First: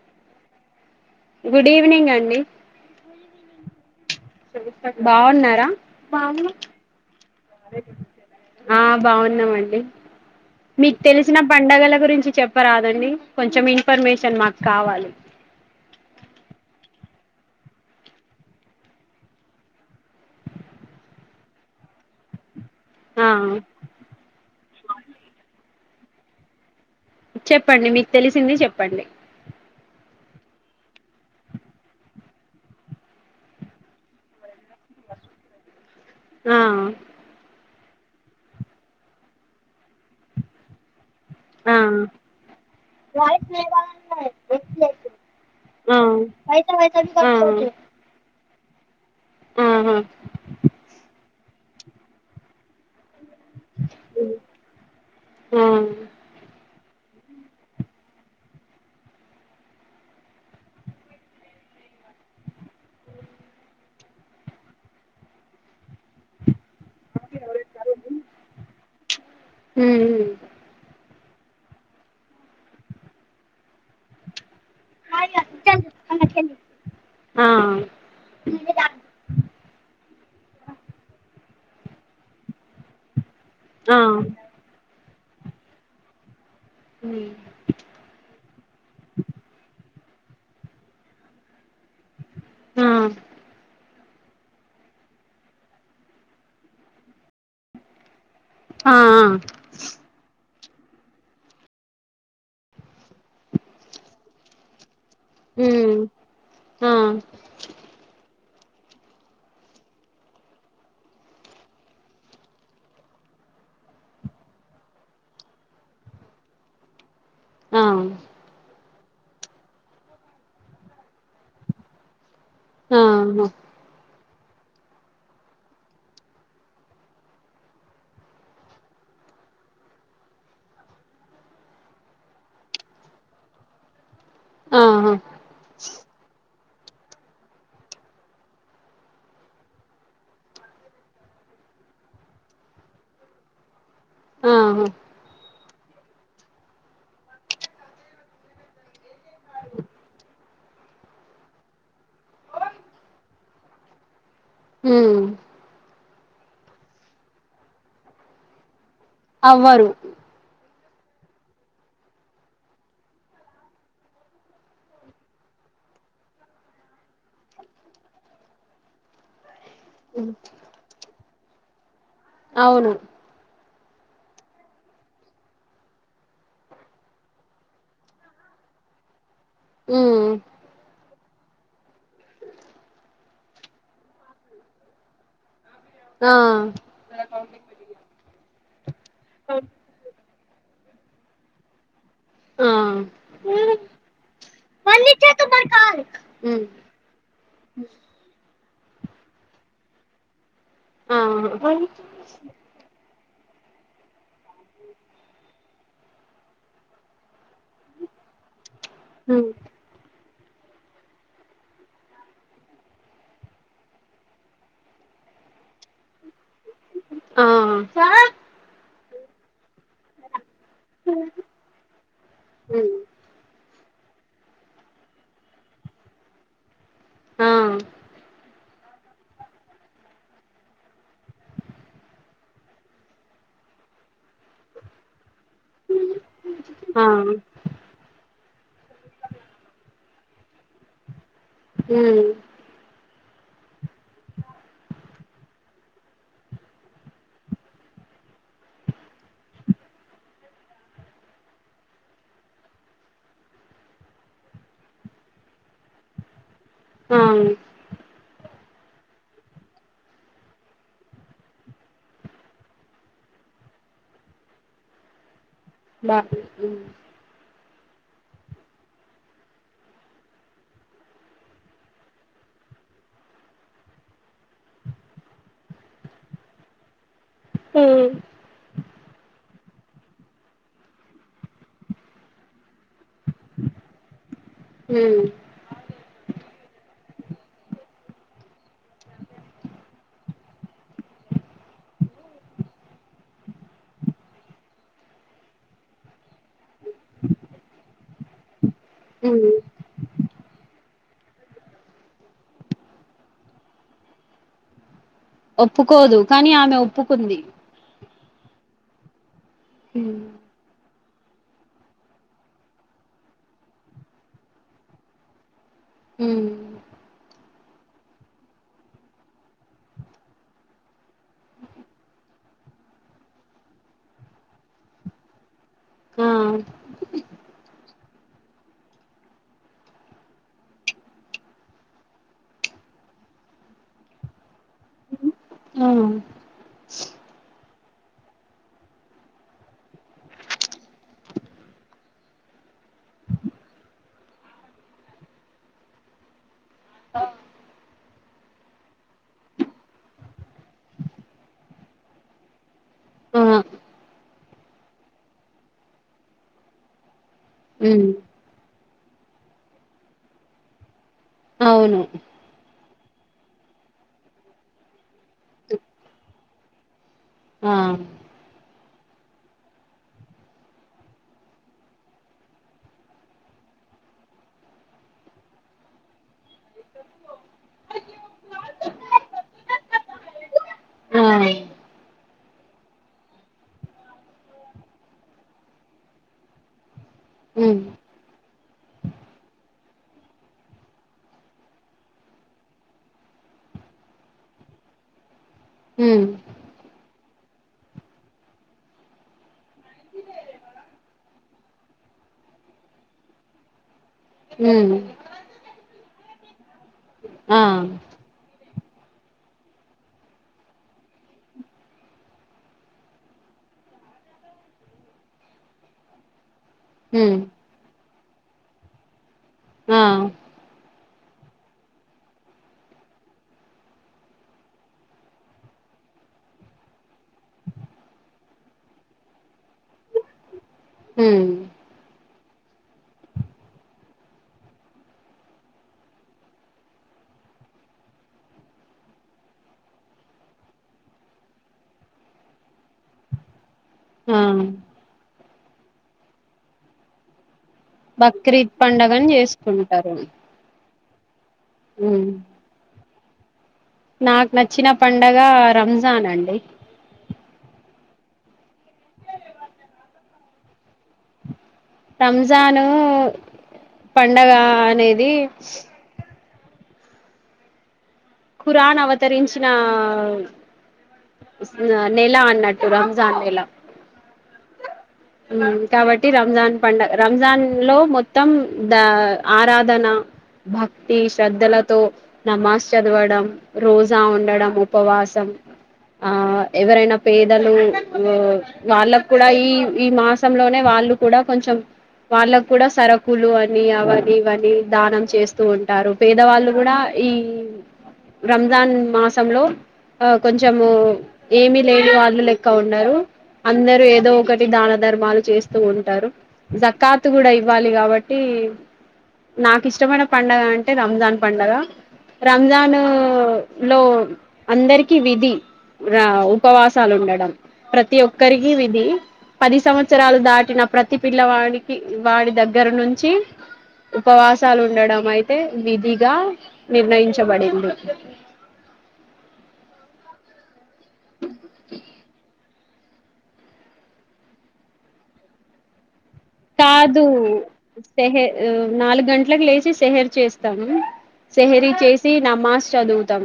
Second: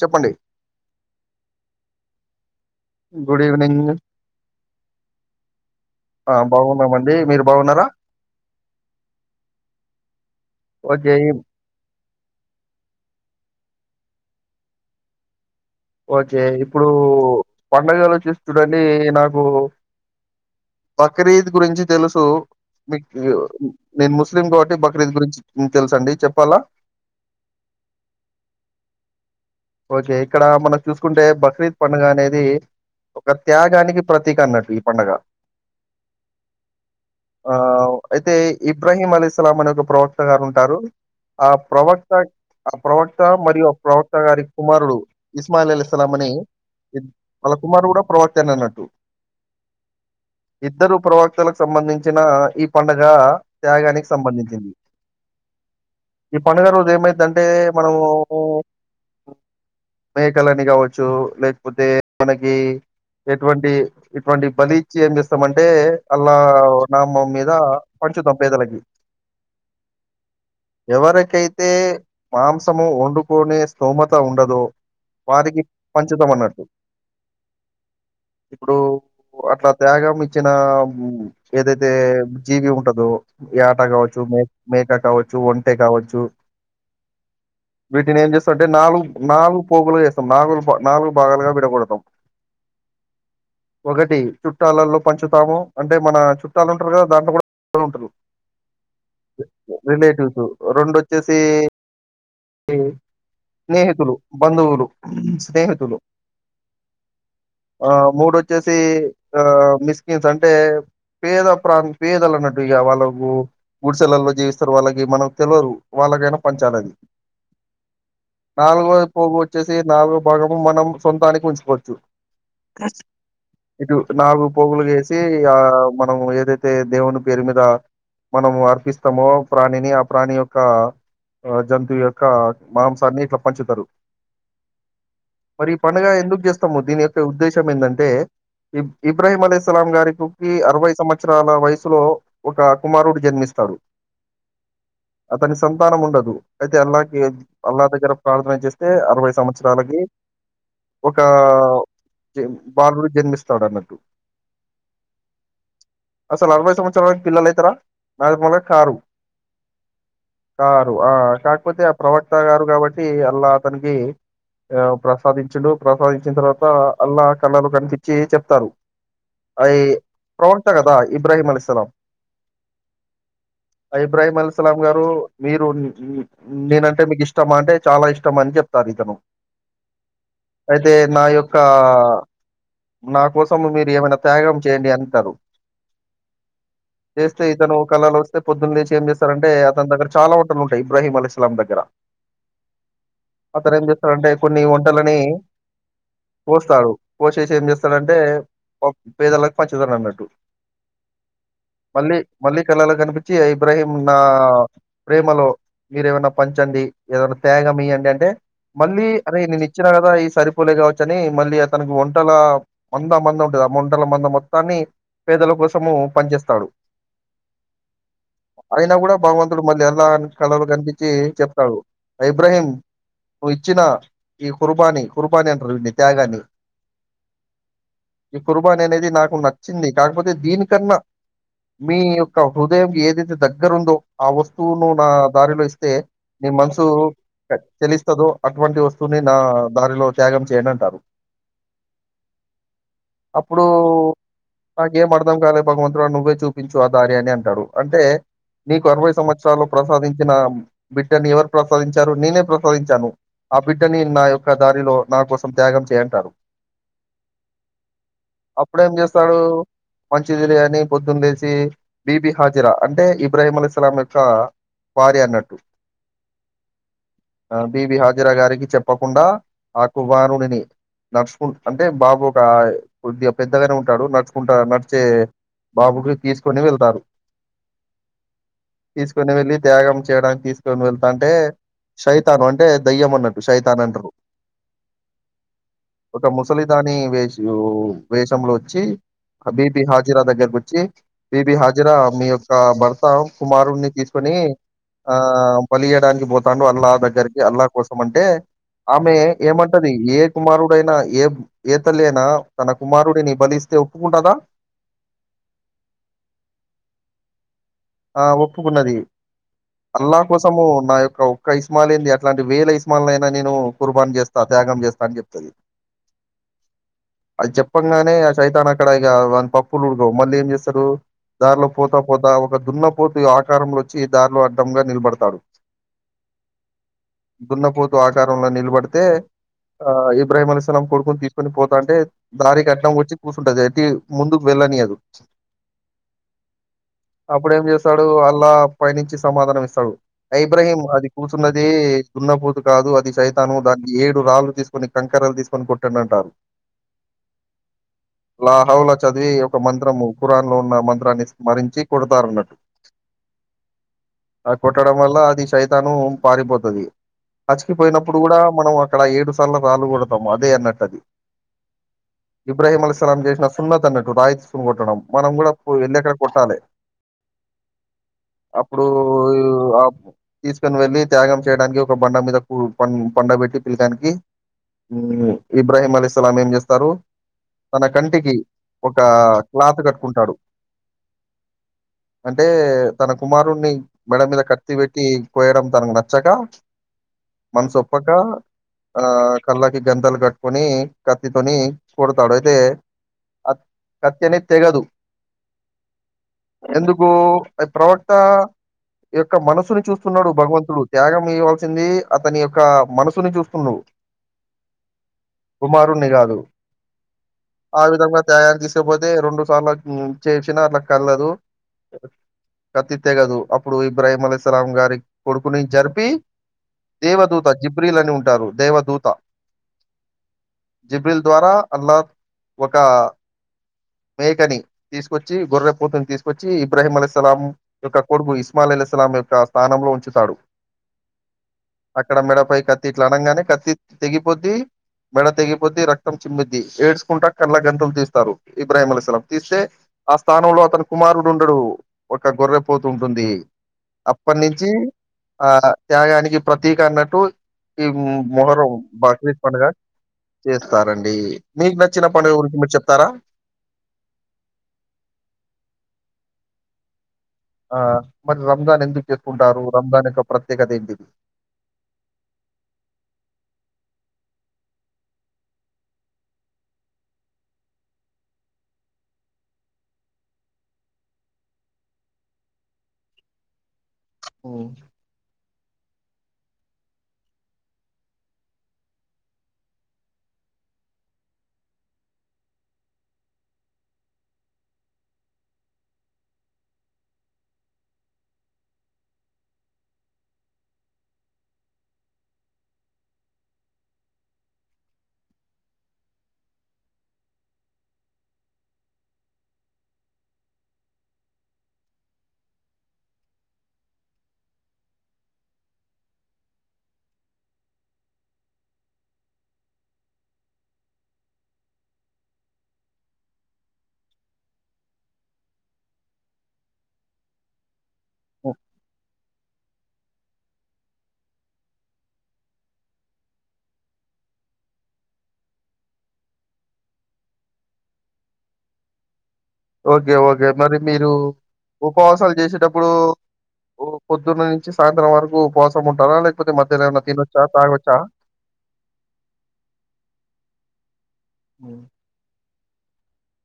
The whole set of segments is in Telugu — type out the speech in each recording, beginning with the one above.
చెప్పండి గుడ్ ఈవెనింగ్ అండి గుడ్ ఈవినింగ్ బాగున్నారా ఆ బాగున్నామండి మీరు బాగున్నారా ఆ బాగున్నామండి మీకు ఓకే తెలిసిన పండగల గురించి చెప్పరాదండి కొంచెం ఇ ఇన్ఫర్మేషన్ మాకు కావాలి ఓకే ఇప్పుడు పండగలచ్చేసి చూడండి నాకు బక్రీద్ గురించి తెలుసు మీకు ఆ నేను ముస్లిం కాబట్టి బక్రీద్ గురించి మ్ తెలుసండి చెప్పాలా చెప్పండి మీకు తెలిసింది చెప్పండి ఓకే ఇక్కడ మనం చూసుకుంటే బక్రీద్ పండుగ అనేది ఒక త్యాగానికి ప్రతీక అన్నట్టు ఈ పండుగ మ్మ్ ఆ అయితే ఇబ్రహీం అలీస్లాం అనే ఒక ప్రవక్త గారు ఉంటారు ఆ ప్రవక్త ఆ ప్రవక్త మరియు ఆ ప్రవక్త గారికి కుమారుడు ఇస్మాయిల్ ఆ అలిసలాం అని ఆ ఆహా వాళ్ళ కుమారుడు కూడా ప్రవక్తే అన్నట్టు ఆ ఇద్దరు ప్రవక్తల సంబంధించిన ఈ పండుగ త్యాగానికి సంబంధించింది ఉమ్ ఈ పండుగ రోజు ఏమైత ఏందంటే మనము మేకలని కావచ్చు లేకపోతే మనకి ఎటువంటి ఇటువంటి బలిచ్చి ఏం చేస్తామంటే అలా నామమ్ మీద పంచుతాం పేదలకి ఎవరై కైతే మాంసము వండుకననే స్తోమత్ ఉండదో వారికి పంచుతామన్నట్టు ఆ ఆ ఆ ఇప్పుడు అట్లా త్యాగం ఇచ్చిన మ్ ఏదైతే జీవి ఉంటదో ఏట ఆ కావచ్చు మె ఉమ్ మేక కావచ్చు ఒంటే కావచ్చు వీటినెమజెస్తాం అంటే నాలుగు పోగులు చేస్తాం నాగులు నాలుగు భాగాలుగా విడకొడతాం ఆ ఒకటి చుట్టాలలో పంచుతాము అంటే మన చుట్టాలు ఉంటారు కదా దాంట్లో కూడా ఉంటారు రెలెటివ్స్ రెండు వచ్చేసి స్నేహితులు బంధువులు స్నేహితులు ఆ ఆ మూడు వచ్చ వచ్చేసి ఆ మిస్కిన్స్ అంటే పేద ప్రాంత పేదలు అన్నట్టు ఇక వాళ్ళకు గుడి సెలల్లో జీవిస్తారు వాళ్ళకి మనకు తెలియరు వాళ్ళకైనా పంచాలది ఆ నాలుగో పోగు వచ్చేసి నాగ భాగము మనం సొంతానికి ఉంచుకోవచ్చు ఆహా ఏటు నాగు పోగులు వేసి ఆ మనం ఏదైతే దేవుని పేరు మీద మనము అర్పిస్తామో ప్రాణిని ఆ ప్రాణి యొక్క జంతువు యొ క మాంసాన్ని ఇట్లా పంచుతారు ఆహా మరి పండుగ ఎందుకు చేస్తు దీని యొక్క ఉద్దేశం ఏంటంటే ఇ ఇబ్రాహీం అలీ ఇస్లాం గారికికి అరవై సంవత్సరాల వయసులో ఒక కుమారుడు జన్మిస్తాడు ఆహ్ హా అ సంతాం ఉండదు అయితే అల్లాహ్ కి అల్లా దగ్గర ప్రార్థన చేస్తే అరవై సంవత్సరాలకి ఒక బాలుడు జన్మిస్తాడు అట హమ్ అసలు అరవై సంవత్సరాలరకు పిల్లలు అయితర నార్మల్ గా కారు అవ్వరు కారు ఆ కాకపోతే ప్రవక్త గారు కాబట్టి అల్లా అతనికి ఆ ప్రసాదించుడు ప్రసాదించిన తర్వాత అల్లా కళలు కనిపించి చెప్తారు ఆ ఇ ప్రవక్త కదా ఇబ్రహీం అలైసలాం అవును ఇబ్రాహీం అల్ సలాం గారు మీరు నేన అంటే మీకు ఇష్టం అంటే చాలా ఇష్టం అని చెప్తారు ఇతను హమ్ మా యొక్క నా కోసం మీరు ఏమైనా త్యాగం చేయండి అంటారు ఆ చేస్తే ఇతను కళలో వస్తే పొద్దున్న లేచి ఏం చేస్తారంటే అతని దగ్గర చాలా ఉంటు ంటా ఇబహిం ఎలైసలమ్మ దగ్గర ఆ అతను ఏం చేస్తాడంటే కొన్ని వంటలని ఉమ్ పోస్తాడు పోసేసి ఏం చేస్తాడంటే పేదళ్లకు పంచు తాడు అన్నట్టు ఆ ఉమ్ మళ్ళీ మళ్ళీ కళలో కనిపి ఇబ్రాహీం నా ప్రేమలో మీరేమైనా పంచండి ఏదోన్నా త్యాగం మళ్ళీ అరే నే ను ఇచ్చిన కదా ఈ సరిపోలే కావచ్చని మళ్ళీ అతనికి వంటల మంద మంద ఉంటుది ఆ వంటల మంద మొత్తాన్ని పేదల కోసము పనిచేస్త ఆహ్ అయినా కూడా భగవంతుడు మళ్ళీ ఎలా అ కలలో కనిపించి స్త ఇబ్రహీం ఉమ్ నువ్వు ఇచ్చిన ఈ కుర్బానీ కుర్బానీ అంటారు విీన్ని త్యాగాన్ని ఆ ఆ ఇప్పుడు అనేది నాకు నచ్చింది కాకపోతే దీనికన్నా మీ యొక్క హృదయం ఏదైతే దగ్గర ఉందో ఆ వస్తువును నా దానిలో ఇస్తే నీ మనసు చెలిస్తదో అటువంటి వస్తువుని నా ద అదిగో త్యాగం చేయండి అంటారు హ్మ్ అప్పుడు [unintelligible] అర్ధం కాలే భగవంతుడా నువ్వే చూపించు ఆ దారి అని అంటాడు అంటే నీకు అరవై సంవత్సరాల్లో ప్రసాదించిన బిడ్డని ఎవరు ప్రసాదించారు నేనే ప్రసాదించాను. ఆ బిడ్డని నా యొక్క దారిలో నా కోసం త్యాగం చేయంటారు. ఆ అప్పుడేం చేస్తాడు మంచిదిలే అని పొద్దున లేసి బీబి హాజరా అంటే ఇబ్రాహీం అలైహిస్సలాం యొక్క వారి అన్నట్టు బ బిబి హాజరా గారికి చెప్పకుండా ఆ కుమారుడిని నడుచుకు అంటే బాబు ఒక కొద్దిగా పెద్దగానే ఉంటాడు నడుచుకుంటా నడిచే బాబుకి తీసుకొని వెళ్తారు తీసుకోని వెళ్ళి త్యాగం చేయడానికి తీసు కొని వెళ్తా అంటే సైతాను అంటే దయ్యం అన్నట్టు శైతాన్ అంటరు ఉమ్ ఒక ముసలిదాని వేష్ వేషంలో వచ్చి బీబీ హాజరా దగ్గరకు వచ్చి బీబి హాజీరా మీ యొక్క భర్త కుమారుడిని తీసుకొని ఆ బలి చేయడానికి పోతాండు అ అల్లా దగ్గరికి అల్లాహ కోసం అంటే ఆమె ఉమ్ ఏమంటది ఏ కుమారుడైనా ఏ ఏ తల్లి అయినా తన కుమారుడిని బలిస్తే ఒప్పుకుంటదా ఒప్పుకోదు కానీ ఆమె ఒప్పుకుంది ఆ ఒప్పుకున్నది ఉమ్ అల్లా కోసము నా యొక్ ఒక్క ఇస్మాయిల్ ఏంది అట్లాంటి వేల ఇస్మాయిల్ అయినా నేను కుర్బాన్ చేస్తా త్యాగం చేస్తా అని చెప్తది హ్మ్ అది చెప్పంగానే ఆ షైతాన్ని అక్కడ ఇక దాని పప్పులు ఉడకవు మళ్ళీ ఏం చేస్తరు దారిలోకి పోతా పోతా ఒక దున్నపోతు ఆకారంలో వచ్చి ఈ దారిలో అడ్డంగా నిలబడతాడు హ్మ్ దున్నపోతు ఆకారంలో నిలబడితే ఆ ఇబ్రాహీం అలైహిస్సాలాం కొడుకుని తీసుకొని పోతాంటే దారికి అడ్డం వచ్చి కూర్చంటది అటి ముందుకు వెళ్ళనీయదు ఆ అప్పుడేం చేస్తాడు అల్లా పైనుంచి సమాధానం ఇస్తాడు. ఐ ఇబ్రహీం అది కూర్చున్నది దున్నపోతు కాదు అది సైతాను దాన్ని ఏడు రాళ్ళు తీసుకొని కంకరలు తీసుకొని కొట్టండి అంటారు ఆ లాహౌలా చదివి ఒక మంత్రము ఖురాన్ లో ఉన్న మంత్రాన్ని స్మరించి కొడతారన్నట్టు హ్మ్ ఆ కొట్టడం వల్ల అది సైతాను పారిపోతది హజ్ ఉమ్ కిపోయినప్పుడు కూడా మనం అక్కడ ఏడు సార్లు రాలు కొడతాము అదే అన్నట్టు అది అవును ఈసారి ఆమె చేసిన ఫుల్ అతన్నట్టు రాయి తీసుకొని కొట్టడం మనం కూడా పో ఏంది ఎక్కడ కొట్టాలి ఆ ఇప్పుడు ఆ తీసుకని వెళ్ళి త్యాగం చేయడానికి ఒక బండ మీద కూ బండ పెట్టి పిలకానికి ఇబ్రాహీం అలిస్లాం ఏం చేస్తారు తన కంటికి ఒక క్లాత్ కట్టుకుంటాడు ఉ అంటే తన కుమారుణ్ణి మెడ మీద కత్తి పెట్టి కోయడం తనకు నచ్చగా మన్స్ ఉమ్ ఒప్పక ఆ కల్ళక్ కి గంధలు కట్టుకొని కత్తితోని కూడతాడు అయితే అ కత్తి అనేది తెగదు ఉమ్ ఎందుకూ ప్రవక్త యొక్క మనసుని చూస్తున్నాడు భగవంతుడు త్యాగం ఇవ్ల్సింది అతని యొక్క మనసుని చూస్తుండు ఉమ్ కుమారు్ణి గాదు ఆ విధంగా తయారు దీస్ ఇగ పోతే రెండు సార్లు చేసిన అట్ల కల్లదు కత్తి తెగదు అప్పుడు ఇబ్రాహీం అలీ సలాం గారి కొడుకుని జరిపి ఉమ్ దేవధూత జిబ్రీలని ఉం టరు దేవదూత ఆ జిబ్రిల్ ద్వారా అలా ఒక మేకని తీసుకొచ్చి గొర్రె పోతుని తీసుకొచ్చి ఇబ్రాహీం అల్స్లాం యొక్క కొడుగు ఇస్మాల్ అలీసలాం యొక్క స్థానంలో ఉంచుతాడు ఉమ్ అక్కడ మెడపై కత్తి ఇట్లా అనగానే కత్తి తెగిపోద్ది మెడ తెగిపోద్ది రక్తం చిమ్మిద్ది ఏడ్చుకుంటా కళ్ళ గంతులు తీస్తారు ఇబ్రాహీం అలలం తీస్తే ఆ స్థానంలో అతన కుమారుడు ఉండడు ఒక గొర్రెపోతు ఉంటుంది అప్పడు ఆ నుంచి ఆ త్యాగానికి ప్రతీక అన్నట్టు ఈ మొహరం బక్రీద్ పండగని బక్రీద్ పండగ చేసుకుంటారు చేస్తారు రండి మీకు నచ్చిన ఉమ్ పండుగ గురించి మీరు చెప్తారా నాకు నచ్చిన పండగ రంజాన్ అండి ఆ మరి రంజాన్ ఎందుకు చేసుకుంటారు రంజాన్ యొక్క ప్రత్యేకత ఏంటిది రంజాను పండగ అనేది ఖురాన్ అవతరించిన నెల అన్నట్టు రంజాన్ నెల ఓ ఊ కాబట్టి రంజాన్ పండగ రంజాన్ లో మొత్తం ద ఆరాధన భక్తి శ్రద్ధలతో నమాజ్ చదవడం రోజా ఉండడం ఉపవాసం ఆ ఎవరైనా పేదలు వాళ్ళకు కూడా ఈ ఈ మాసంలోనే వాళ్ళు కూడా కొంచెం వాళ్ళకు కూడా సరుకులు అని అవని ఇవని దానం చేస్తూ ఉంటారు పేదవాళ్ళు కూడా ఈ రంజాన్ మాసంలో ఆ కొంచెము ఏమి లేని వాళ్ళు లెక్క ఉన్నారురు అందర ఏదో ఒకటి దాన ధర్మాలు చేస్తూ ఉంటారు జక్కాత్ కూడా ఇవ్వాలి కాబట్టి నాకు ఇష్టమైన పండగ అంటే రంజాన్ పండగ రంజాన్ లో లో అందరిక విధి ఉపవాసాలు ఉండడం ప్రతి ఒక్కరికి విది పది సంవత్ త్సరాలు దాటిన ప్రతి పిల్లవాడికి వాడి దగ్గర నుంచి ఉపవాసాలు ఉండడం అయితే విధిగా నిర్ణయించబడింది ఓకే ఓకే మరి మీరు ఉపవాసాలు చేసేటప్పుడు పొద్దున్న నుంచి సాయంత్రం వరకు ఉపవాసం ఉంటారా లేక్ కాదు సెహే నాలుగు గంటలకు లేచి సెహరి చేస్తాను హ్మ్. సెహరి చేసి నా మాస్ చదువుతాం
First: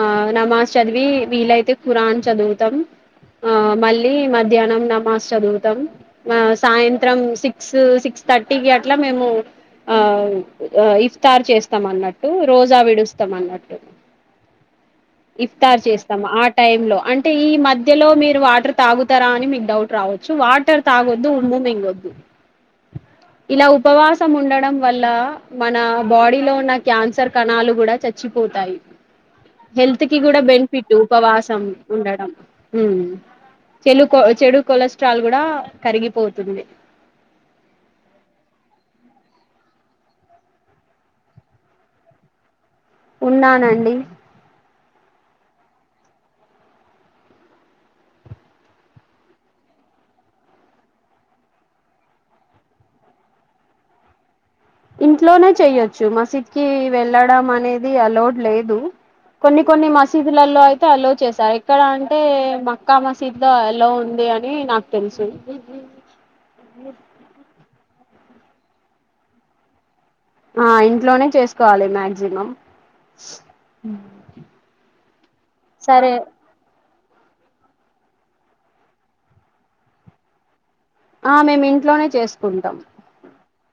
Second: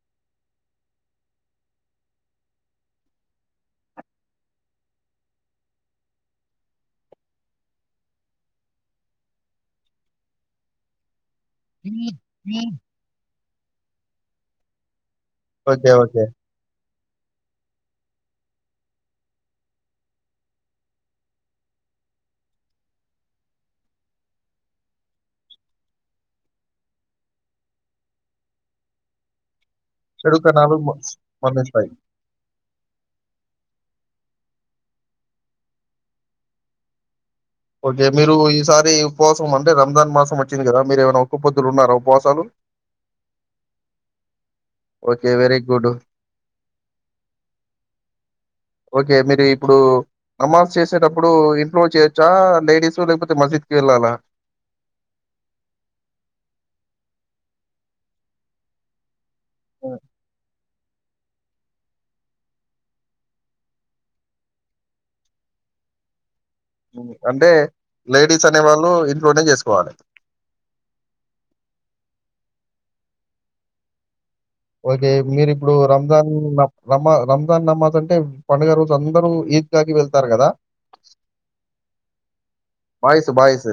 ఆ నమాజ్ చదివి వీలైతే ఖురాన్ చదువుతాం ఆ మళ్ళీ మధ్యాహ్నం నమాజ్ చదువుతాం ఆ సాయంత్రం త్రం సిక్స్ సిక్స్ థర్టీ కట్లా మేము ఆ ఆ ఇస్ స్తారు చేస్తాం అన్నట్టు రోజా విడుస్తాం అన్నట్టు ఇఫ్తార్ ఓకే. ఓకే. చేస్తాము ఆ టైమ్ లో అంటే ఈ మధ్యలో మీరు వాటర్ తాగుతారా అని మీకు డౌట్ రావచ్చు వాటర్ తాగొద్దు ఉమ్ము మింగొద్దు ఇలా ఉపవాసం ఉండడం వల్ల మన బాడీ లో ఉన్న క్యాన్సర్ కణాలు కూడా చచ్చిపోతాయి హెల్త్ కి చెడు కూడా కణాలు మ బెనిఫిట్ ఉపవాసం మరణిస్తాయి. ఉండడం ఉమ్ చెడు కొ చెడు కొలెస్ట్రాల్ కూడా కరిగిపోతుంది ఓకే మీరు ఈసారి ఉపవాసం అంటే రంజాన్ మాసం వచ్చింది కదా మీరు ఏమైనా ఓక్క పొద్దులు ఉన్నారా ఉపవాసాలు ఉన్నానండి ఓకే వెరీ గుడ్ ఓకే మీరు ఇప్పుడు నమాజ్ చేసేటప్పుడు ఇంట్లో చేయొచ్చా లేడీస్ లేకపోతే మజిద్కి వెళ్ళాలా ఇంట్లోనే చెయ్యొచ్చు మసీద్కి వెళ్ళడం అనేది అలోడ్ లేదు కొన్ని కొన్ని హ్మ్. మసీదులలో అయి లో అలో చేసారు ఎక్కడ అంటే మక్కా మసీదు అలో ఉంది అని నాకు తెలుసు అంటే లేడీస్ స్ అనే వాళ్ళు ఇంట్లోనే చేసుకోవాలి ఆ ఇంట్లోనే చేసుకోవాలి మ్యాక్సిమం ఓకే మీరి ఇప్పుడు రంజాన్ రమా రంజాన్ నమాజ్ అంటే పండుగ రోజు అందరూ ఈద్ గాకి వెళ్తారు కదా ఆ మేము ఇంట్లోనే చేసుకుంటాం బాయ్స్. బాయ్స్.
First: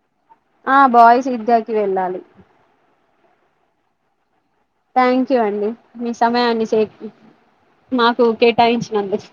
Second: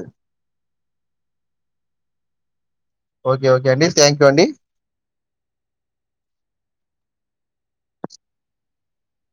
ఆ బాయ్స్ ఈద్గాకీ వెళ్లాలి ఓకే ఓకే అండి థ్యాంక్ యూ అండి థ్యాంక్ యూ అండి మీ సమయాన్ని సేక్ మాకు కేటాయించినందుకు